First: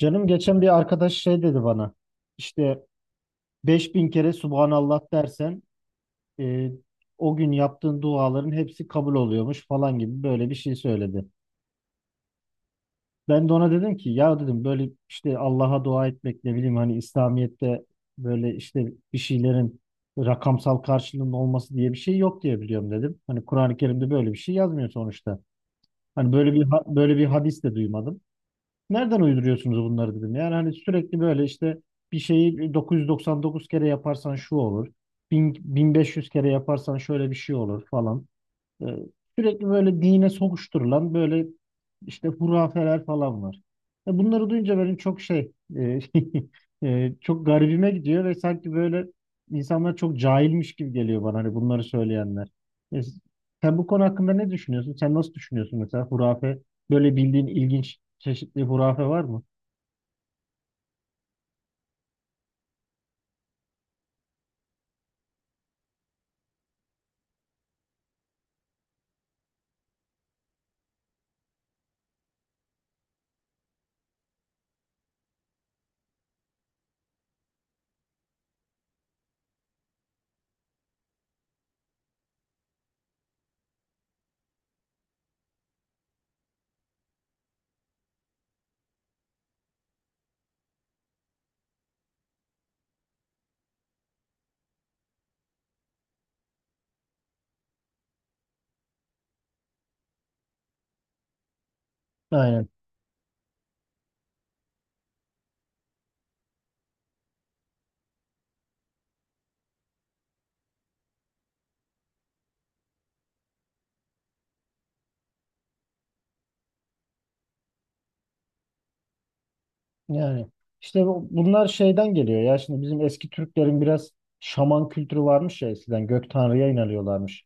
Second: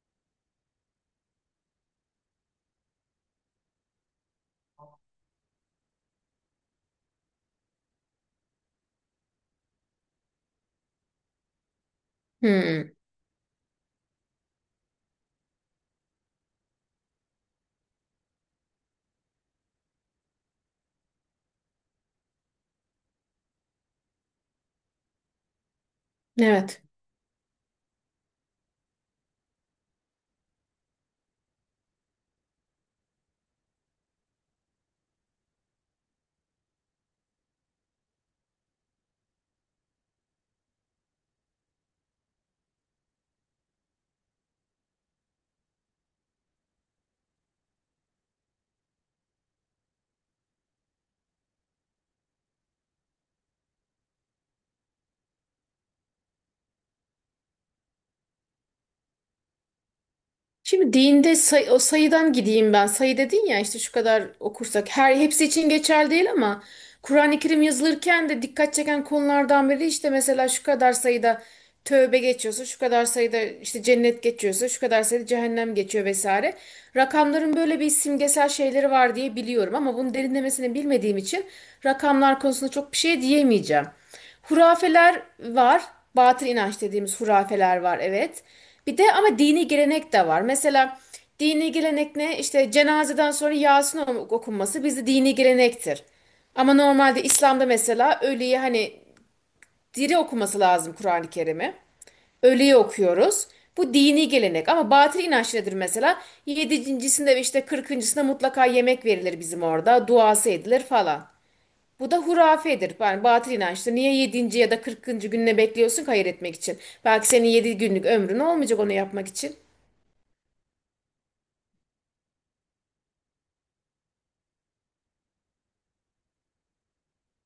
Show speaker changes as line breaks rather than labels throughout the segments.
Canım geçen bir arkadaş şey dedi bana. İşte 5000 kere Subhanallah dersen e, o gün yaptığın duaların hepsi kabul oluyormuş falan gibi böyle bir şey söyledi.
Hmm,
Ben de ona dedim ki ya dedim böyle işte Allah'a dua etmek ne bileyim hani İslamiyet'te böyle işte bir şeylerin rakamsal karşılığının olması diye bir şey yok diye biliyorum dedim. Hani Kur'an-ı Kerim'de böyle bir şey yazmıyor sonuçta. Hani böyle bir
evet.
böyle bir hadis de duymadım. Nereden uyduruyorsunuz bunları dedim. Yani hani sürekli böyle işte bir şeyi 999 kere yaparsan şu olur. 1000, 1500 kere yaparsan şöyle bir şey olur falan. Ee, Sürekli böyle dine sokuşturulan böyle işte hurafeler falan var. Bunları duyunca benim çok şey çok garibime gidiyor ve sanki böyle insanlar çok cahilmiş gibi geliyor bana hani bunları söyleyenler. E, sen bu konu hakkında ne düşünüyorsun? Sen nasıl düşünüyorsun mesela hurafe? Böyle bildiğin ilginç çeşitli hurafe var mı?
Şimdi dinde o sayıdan gideyim ben. Sayı dedin ya işte şu kadar okursak. Her hepsi için geçerli değil ama Kur'an-ı Kerim yazılırken de dikkat çeken konulardan biri işte mesela şu kadar sayıda tövbe geçiyorsa, şu kadar sayıda işte cennet geçiyorsa, şu kadar sayıda cehennem geçiyor vesaire. Rakamların böyle bir simgesel şeyleri var diye biliyorum ama bunun derinlemesine bilmediğim için rakamlar konusunda çok bir şey diyemeyeceğim. Hurafeler var. Batıl inanç dediğimiz hurafeler var, evet. Bir de ama dini gelenek de var. Mesela dini gelenek ne? İşte cenazeden sonra Yasin okunması bizde dini gelenektir. Ama normalde İslam'da mesela ölüye hani diri okuması lazım Kur'an-ı Kerim'i.
Aynen.
Ölüye okuyoruz. Bu dini gelenek ama batıl inanç nedir mesela? Yedincisinde ve işte kırkıncısında mutlaka yemek verilir bizim orada. Duası edilir falan. Bu da hurafedir. Yani batıl inançtır. Niye yedinci ya da 40. gününe bekliyorsun ki hayır etmek için? Belki senin 7 günlük ömrün olmayacak onu yapmak için.
Yani işte bunlar şeyden geliyor ya şimdi bizim eski Türklerin biraz şaman kültürü varmış ya eskiden gök tanrıya inanıyorlarmış.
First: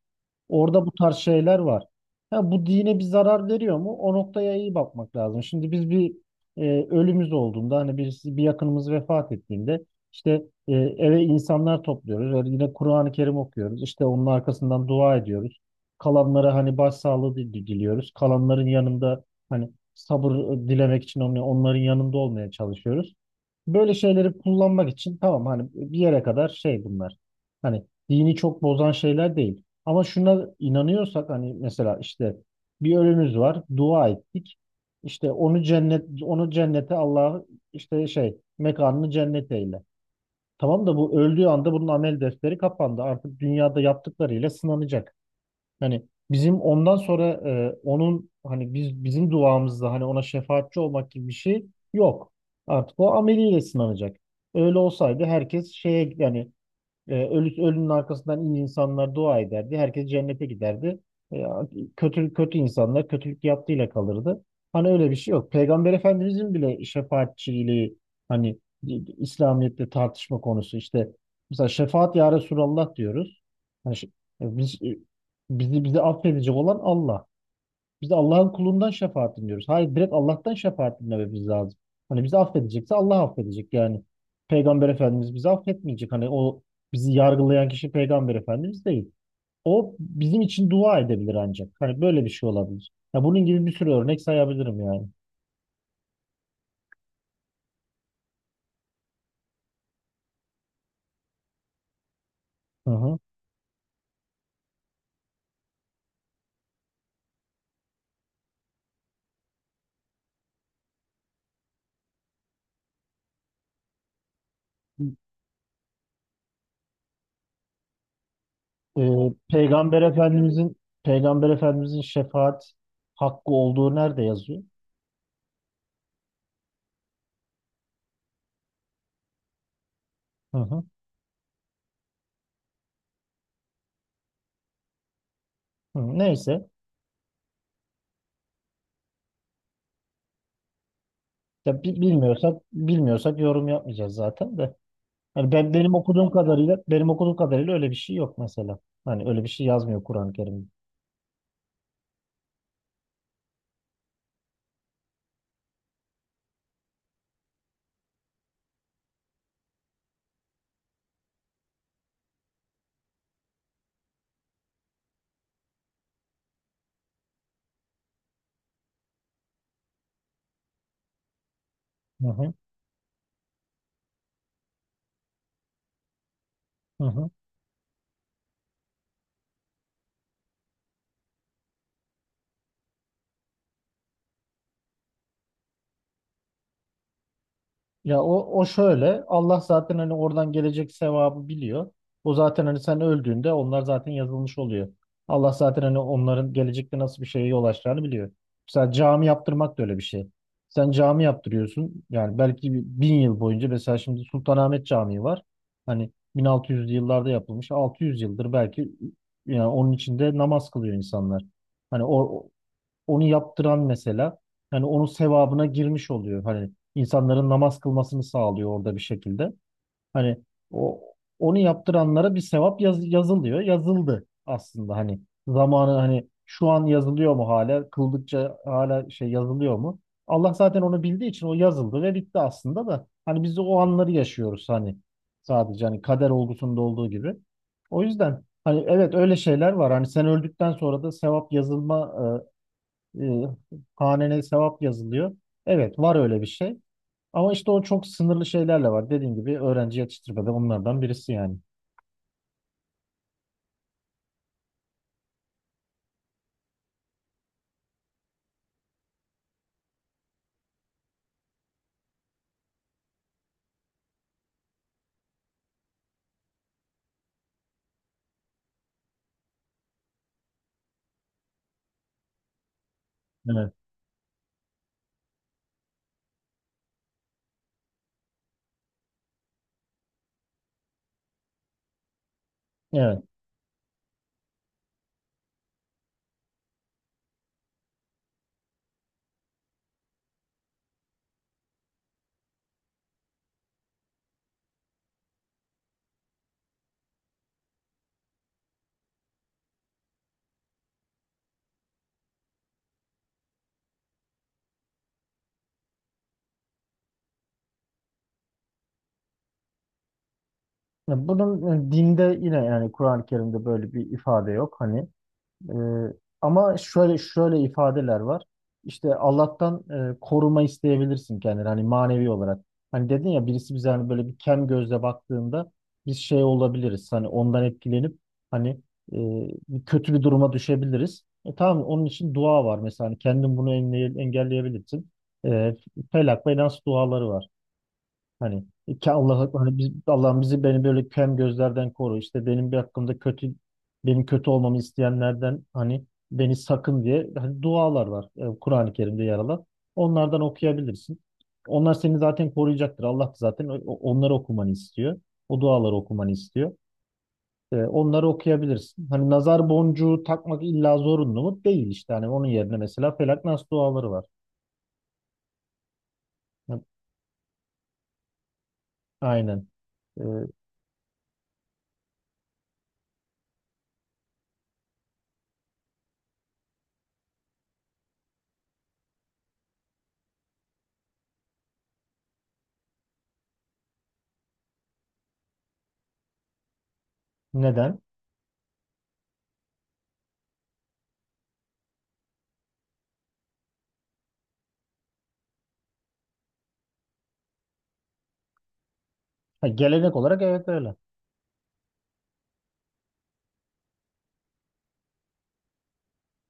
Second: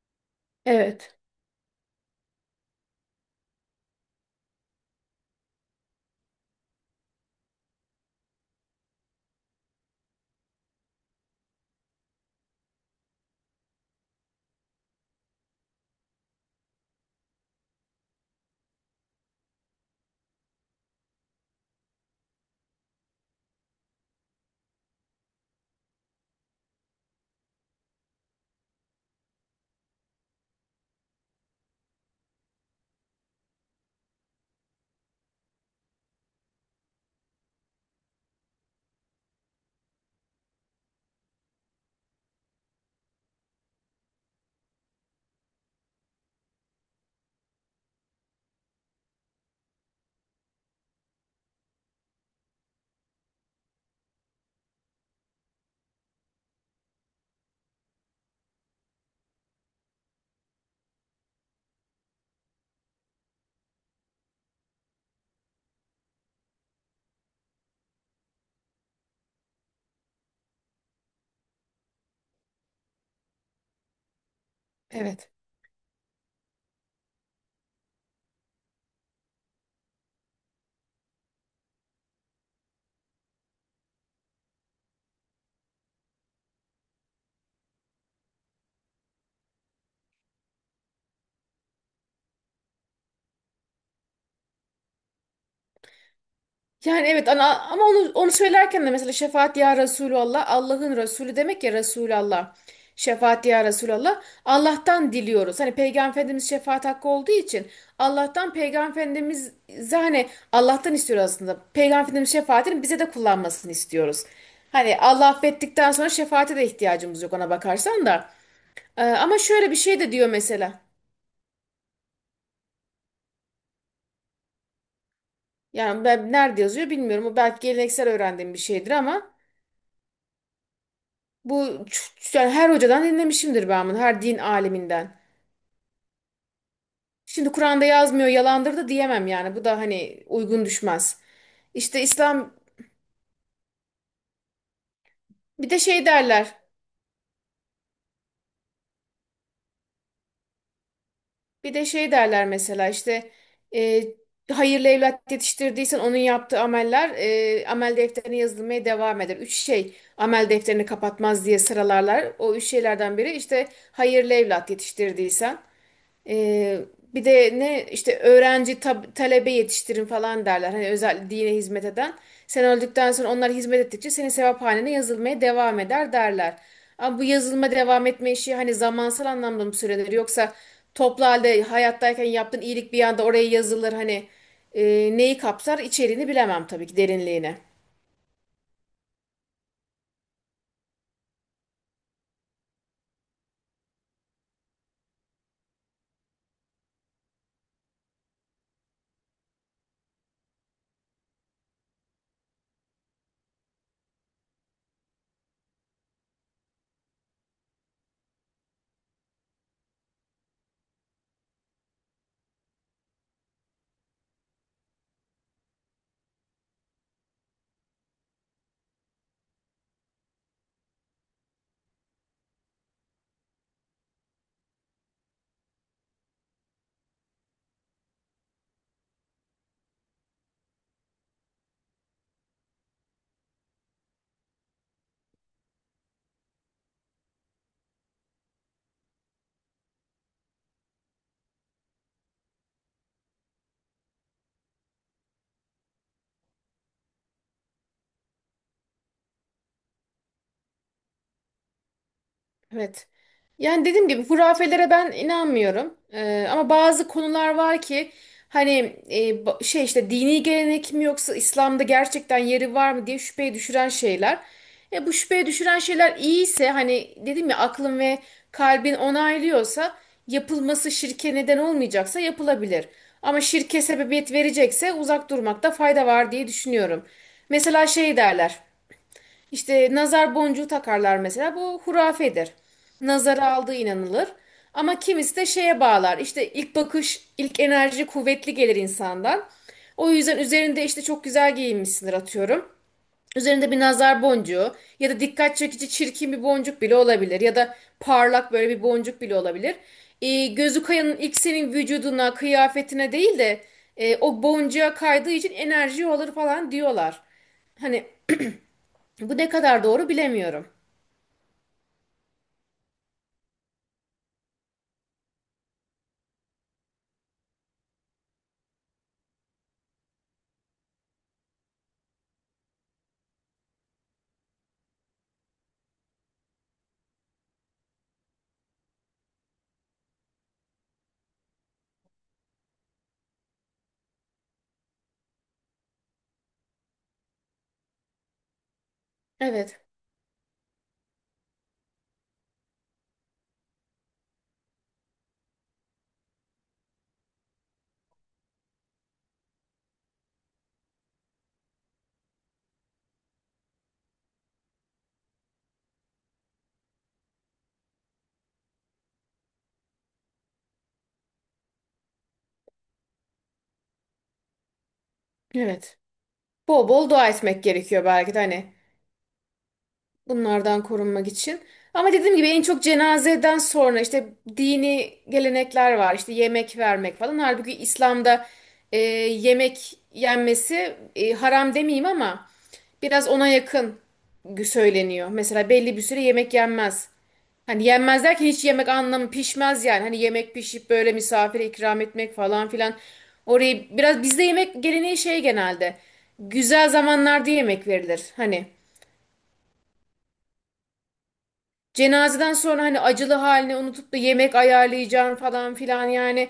Orada bu tarz
Evet.
şeyler var. Ha, bu dine bir zarar veriyor mu? O noktaya iyi bakmak lazım. Şimdi biz bir ölümüz olduğunda hani birisi bir yakınımız vefat ettiğinde işte eve insanlar topluyoruz. Yani yine Kur'an-ı Kerim okuyoruz. İşte onun arkasından dua ediyoruz. Kalanlara hani başsağlığı diliyoruz. Kalanların yanında hani sabır dilemek için onların yanında olmaya çalışıyoruz. Böyle şeyleri kullanmak için tamam hani bir yere kadar şey bunlar. Hani dini çok bozan şeyler değil. Ama şuna inanıyorsak hani mesela işte bir ölümüz var, dua ettik. İşte onu cennete Allah'ı işte şey mekanını cennet eyle. Tamam da bu öldüğü anda bunun amel defteri kapandı. Artık dünyada yaptıklarıyla sınanacak. Yani bizim ondan sonra onun hani bizim duamızda hani ona şefaatçi olmak gibi bir şey yok. Artık o ameliyle sınanacak. Öyle olsaydı herkes şeye yani ölünün arkasından iyi insanlar dua ederdi. Herkes cennete giderdi. E, kötü kötü insanlar kötülük yaptığıyla kalırdı. Hani öyle bir şey yok. Peygamber Efendimizin bile şefaatçiliği hani İslamiyet'te tartışma konusu işte mesela şefaat ya Resulallah diyoruz. Hani biz, e,
Evet.
bizi affedecek olan Allah. Biz de Allah'ın kulundan şefaat dinliyoruz. Hayır direkt Allah'tan şefaat dinlememiz lazım. Hani bizi affedecekse Allah affedecek. Yani Peygamber Efendimiz bizi affetmeyecek. Hani o bizi yargılayan kişi Peygamber Efendimiz değil. O bizim için dua edebilir ancak. Hani böyle bir şey olabilir. Ya bunun gibi bir sürü örnek sayabilirim yani.
Yani evet ana, ama onu söylerken de mesela şefaat ya Resulallah Allah'ın Resulü demek ya Resulallah.
Hı hı.
Şefaat ya Resulallah Allah'tan diliyoruz. Hani Peygamber Efendimiz şefaat hakkı olduğu için Allah'tan Peygamber Efendimiz hani Allah'tan istiyoruz aslında. Peygamber Efendimiz şefaatini bize de kullanmasını istiyoruz. Hani Allah affettikten sonra şefaate de ihtiyacımız yok ona bakarsan da.
Ee,
Ama şöyle bir şey
Peygamber
de diyor
Efendimizin
mesela.
Peygamber Efendimizin şefaat hakkı olduğu nerede yazıyor?
Yani ben nerede yazıyor bilmiyorum. O belki geleneksel öğrendiğim bir şeydir ama.
Hı hı.
Yani her hocadan dinlemişimdir ben bunu, her din aliminden.
Hı, neyse.
Şimdi Kur'an'da yazmıyor, yalandır da diyemem yani. Bu da hani uygun düşmez.
Ya
İşte İslam
bilmiyorsak yorum yapmayacağız zaten de. Yani
bir de
benim
şey
okuduğum
derler.
kadarıyla benim okuduğum kadarıyla öyle bir şey yok mesela. Hani öyle bir şey yazmıyor Kur'an-ı Kerim.
Bir de şey derler mesela işte e, hayırlı evlat yetiştirdiysen onun yaptığı ameller, amel defterine yazılmaya devam eder. Üç şey amel defterini kapatmaz diye sıralarlar. O üç şeylerden biri işte hayırlı evlat yetiştirdiysen. Ee, bir de ne işte öğrenci talebe yetiştirin falan derler. Hani özel dine hizmet eden.
Hı hı.
Sen öldükten sonra onlar hizmet ettikçe senin sevaphanene yazılmaya devam eder derler.
Hı
Ama bu
hı.
yazılma devam etme işi hani zamansal anlamda mı süredir yoksa toplu halde hayattayken yaptığın iyilik bir anda oraya yazılır hani e, neyi kapsar içeriğini bilemem tabii ki derinliğine.
Ya o şöyle Allah zaten hani oradan gelecek sevabı biliyor. O zaten hani sen öldüğünde onlar zaten yazılmış oluyor. Allah zaten hani onların gelecekte nasıl bir şeye yol açacağını biliyor. Mesela cami yaptırmak da öyle bir şey. Sen cami yaptırıyorsun yani belki 1000 yıl boyunca mesela şimdi Sultanahmet Camii var. Hani 1600'lü yıllarda yapılmış 600 yıldır belki yani onun içinde namaz kılıyor insanlar. Hani onu yaptıran mesela hani onun sevabına girmiş oluyor. Hani insanların namaz kılmasını sağlıyor orada bir şekilde. Hani o onu yaptıranlara bir sevap yazılıyor. Yazıldı aslında hani zamanı hani şu an yazılıyor mu hala? Kıldıkça hala şey yazılıyor mu? Allah zaten onu bildiği için o yazıldı ve bitti aslında da hani biz de o anları yaşıyoruz hani sadece hani kader olgusunda olduğu gibi. O yüzden hani evet öyle şeyler var. Hani sen öldükten sonra da sevap yazılma e, hanene sevap yazılıyor. Evet var öyle bir şey. Ama işte o çok sınırlı şeylerle var. Dediğim gibi öğrenci yetiştirmede onlardan birisi yani.
Evet. Yani dediğim gibi hurafelere ben inanmıyorum. Ama bazı konular var ki hani şey işte dini gelenek mi yoksa İslam'da gerçekten yeri var mı diye şüpheye düşüren şeyler. Bu şüpheye düşüren şeyler iyiyse hani dedim ya aklın ve kalbin onaylıyorsa yapılması şirke neden olmayacaksa yapılabilir. Ama
Evet.
şirke sebebiyet verecekse uzak durmakta fayda var diye düşünüyorum. Mesela şey derler. İşte nazar boncuğu takarlar mesela. Bu hurafedir.
Evet.
Nazara aldığı inanılır. Ama kimisi de şeye bağlar. İşte ilk bakış, ilk enerji kuvvetli gelir insandan. O yüzden üzerinde işte çok güzel giyinmişsindir atıyorum. Üzerinde bir nazar boncuğu ya da dikkat çekici çirkin bir boncuk bile olabilir. Ya da parlak böyle bir boncuk bile olabilir. Gözü kayanın ilk senin vücuduna, kıyafetine değil de o boncuğa kaydığı için enerji olur falan diyorlar. Hani bu ne kadar doğru bilemiyorum.
Ya bunun dinde yine yani Kur'an-ı Kerim'de böyle bir ifade yok. Hani Ee, ama şöyle şöyle ifadeler var. İşte Allah'tan koruma isteyebilirsin kendini hani manevi olarak. Hani dedin ya birisi bize hani böyle bir kem gözle baktığında biz şey olabiliriz. Hani ondan etkilenip hani e, bir kötü bir duruma düşebiliriz. Tamam onun için dua var mesela hani kendin bunu engelleyebilirsin. E, Felak ve Nas duaları var. Hani ki Allah hani
Evet.
biz, Allah'ım bizi beni böyle kem gözlerden koru. İşte benim bir hakkımda kötü benim kötü olmamı isteyenlerden hani beni sakın diye hani dualar var. Kur'an-ı Kerim'de yer alan. Onlardan okuyabilirsin. Onlar seni zaten koruyacaktır. Allah da zaten onları okumanı istiyor. O duaları okumanı istiyor. Onları okuyabilirsin. Hani nazar boncuğu takmak illa zorunlu mu? Değil işte. Hani onun yerine mesela Felak Nas duaları var.
Evet. Bol bol dua etmek gerekiyor belki de hani,
Aynen. E,
bunlardan korunmak için. Ama dediğim gibi en çok cenazeden sonra işte dini gelenekler var. İşte yemek vermek falan. Halbuki İslam'da e, yemek yenmesi, haram demeyeyim ama biraz ona yakın söyleniyor. Mesela belli bir süre yemek yenmez. Hani
neden?
yenmez derken hiç yemek anlamı pişmez yani. Hani yemek pişip böyle misafire ikram etmek falan filan. Orayı biraz bizde yemek geleneği şey genelde. Güzel zamanlarda yemek verilir. Hani
Ha, gelenek olarak evet öyle.
cenazeden sonra hani acılı halini unutup da yemek ayarlayacağım falan filan yani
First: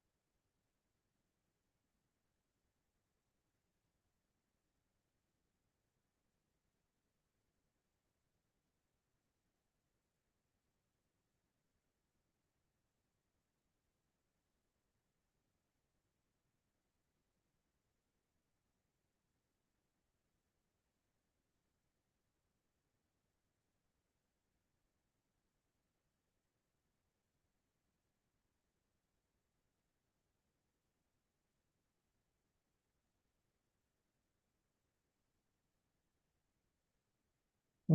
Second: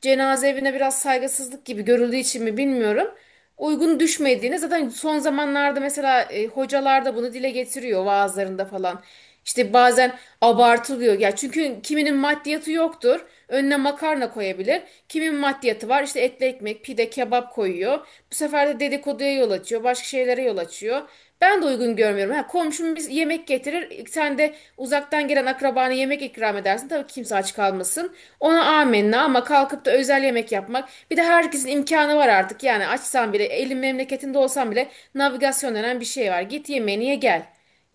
cenaze evine biraz saygısızlık gibi görüldüğü için mi bilmiyorum. Uygun düşmediğini zaten son zamanlarda mesela hocalar da bunu dile getiriyor vaazlarında falan. İşte bazen abartılıyor ya çünkü kiminin maddiyatı yoktur. Önüne makarna koyabilir. Kimin maddiyatı var? İşte etli ekmek, pide, kebap koyuyor. Bu sefer de dedikoduya yol açıyor, başka şeylere yol açıyor. Ben de uygun görmüyorum. Ha, komşum biz yemek getirir. Sen de uzaktan gelen akrabana yemek ikram edersin. Tabii kimse aç kalmasın. Ona amenna, ama kalkıp da özel yemek yapmak. Bir de herkesin imkanı var artık. Yani açsan bile, elin memleketinde olsan bile navigasyon denen bir şey var. Git yemeğini ye gel.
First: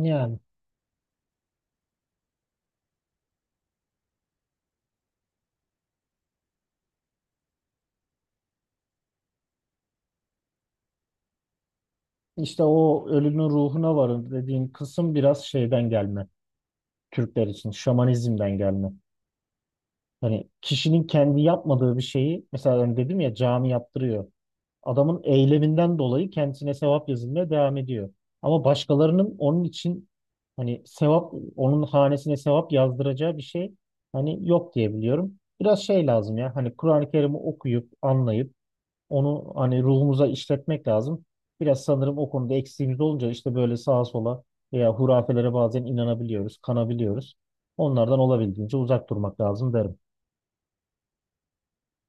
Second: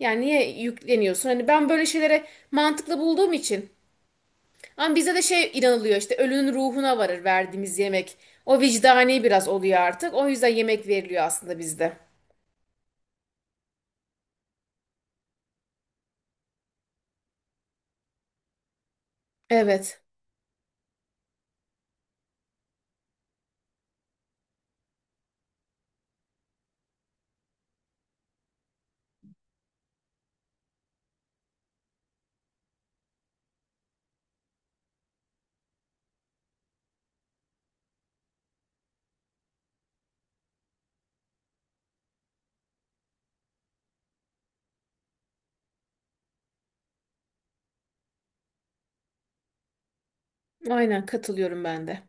Yani niye yükleniyorsun? Hani ben böyle şeylere mantıklı bulduğum için. Ama bize de şey inanılıyor, işte ölünün ruhuna varır verdiğimiz yemek. O vicdani biraz oluyor artık. O yüzden yemek veriliyor aslında bizde.
İşte o ölünün ruhuna varın dediğin kısım biraz şeyden gelme. Türkler için şamanizmden gelme.
Evet.
Hani kişinin kendi yapmadığı bir şeyi mesela hani dedim ya cami yaptırıyor. Adamın eyleminden dolayı kendisine sevap yazılmaya devam ediyor. Ama başkalarının onun için hani sevap onun hanesine sevap yazdıracağı bir şey hani yok diye biliyorum. Biraz şey lazım ya hani Kur'an-ı Kerim'i okuyup anlayıp onu hani ruhumuza işletmek lazım. Biraz sanırım o konuda eksiğimiz olunca işte böyle sağa sola veya hurafelere bazen inanabiliyoruz, kanabiliyoruz. Onlardan olabildiğince uzak durmak lazım derim.
Aynen katılıyorum ben de.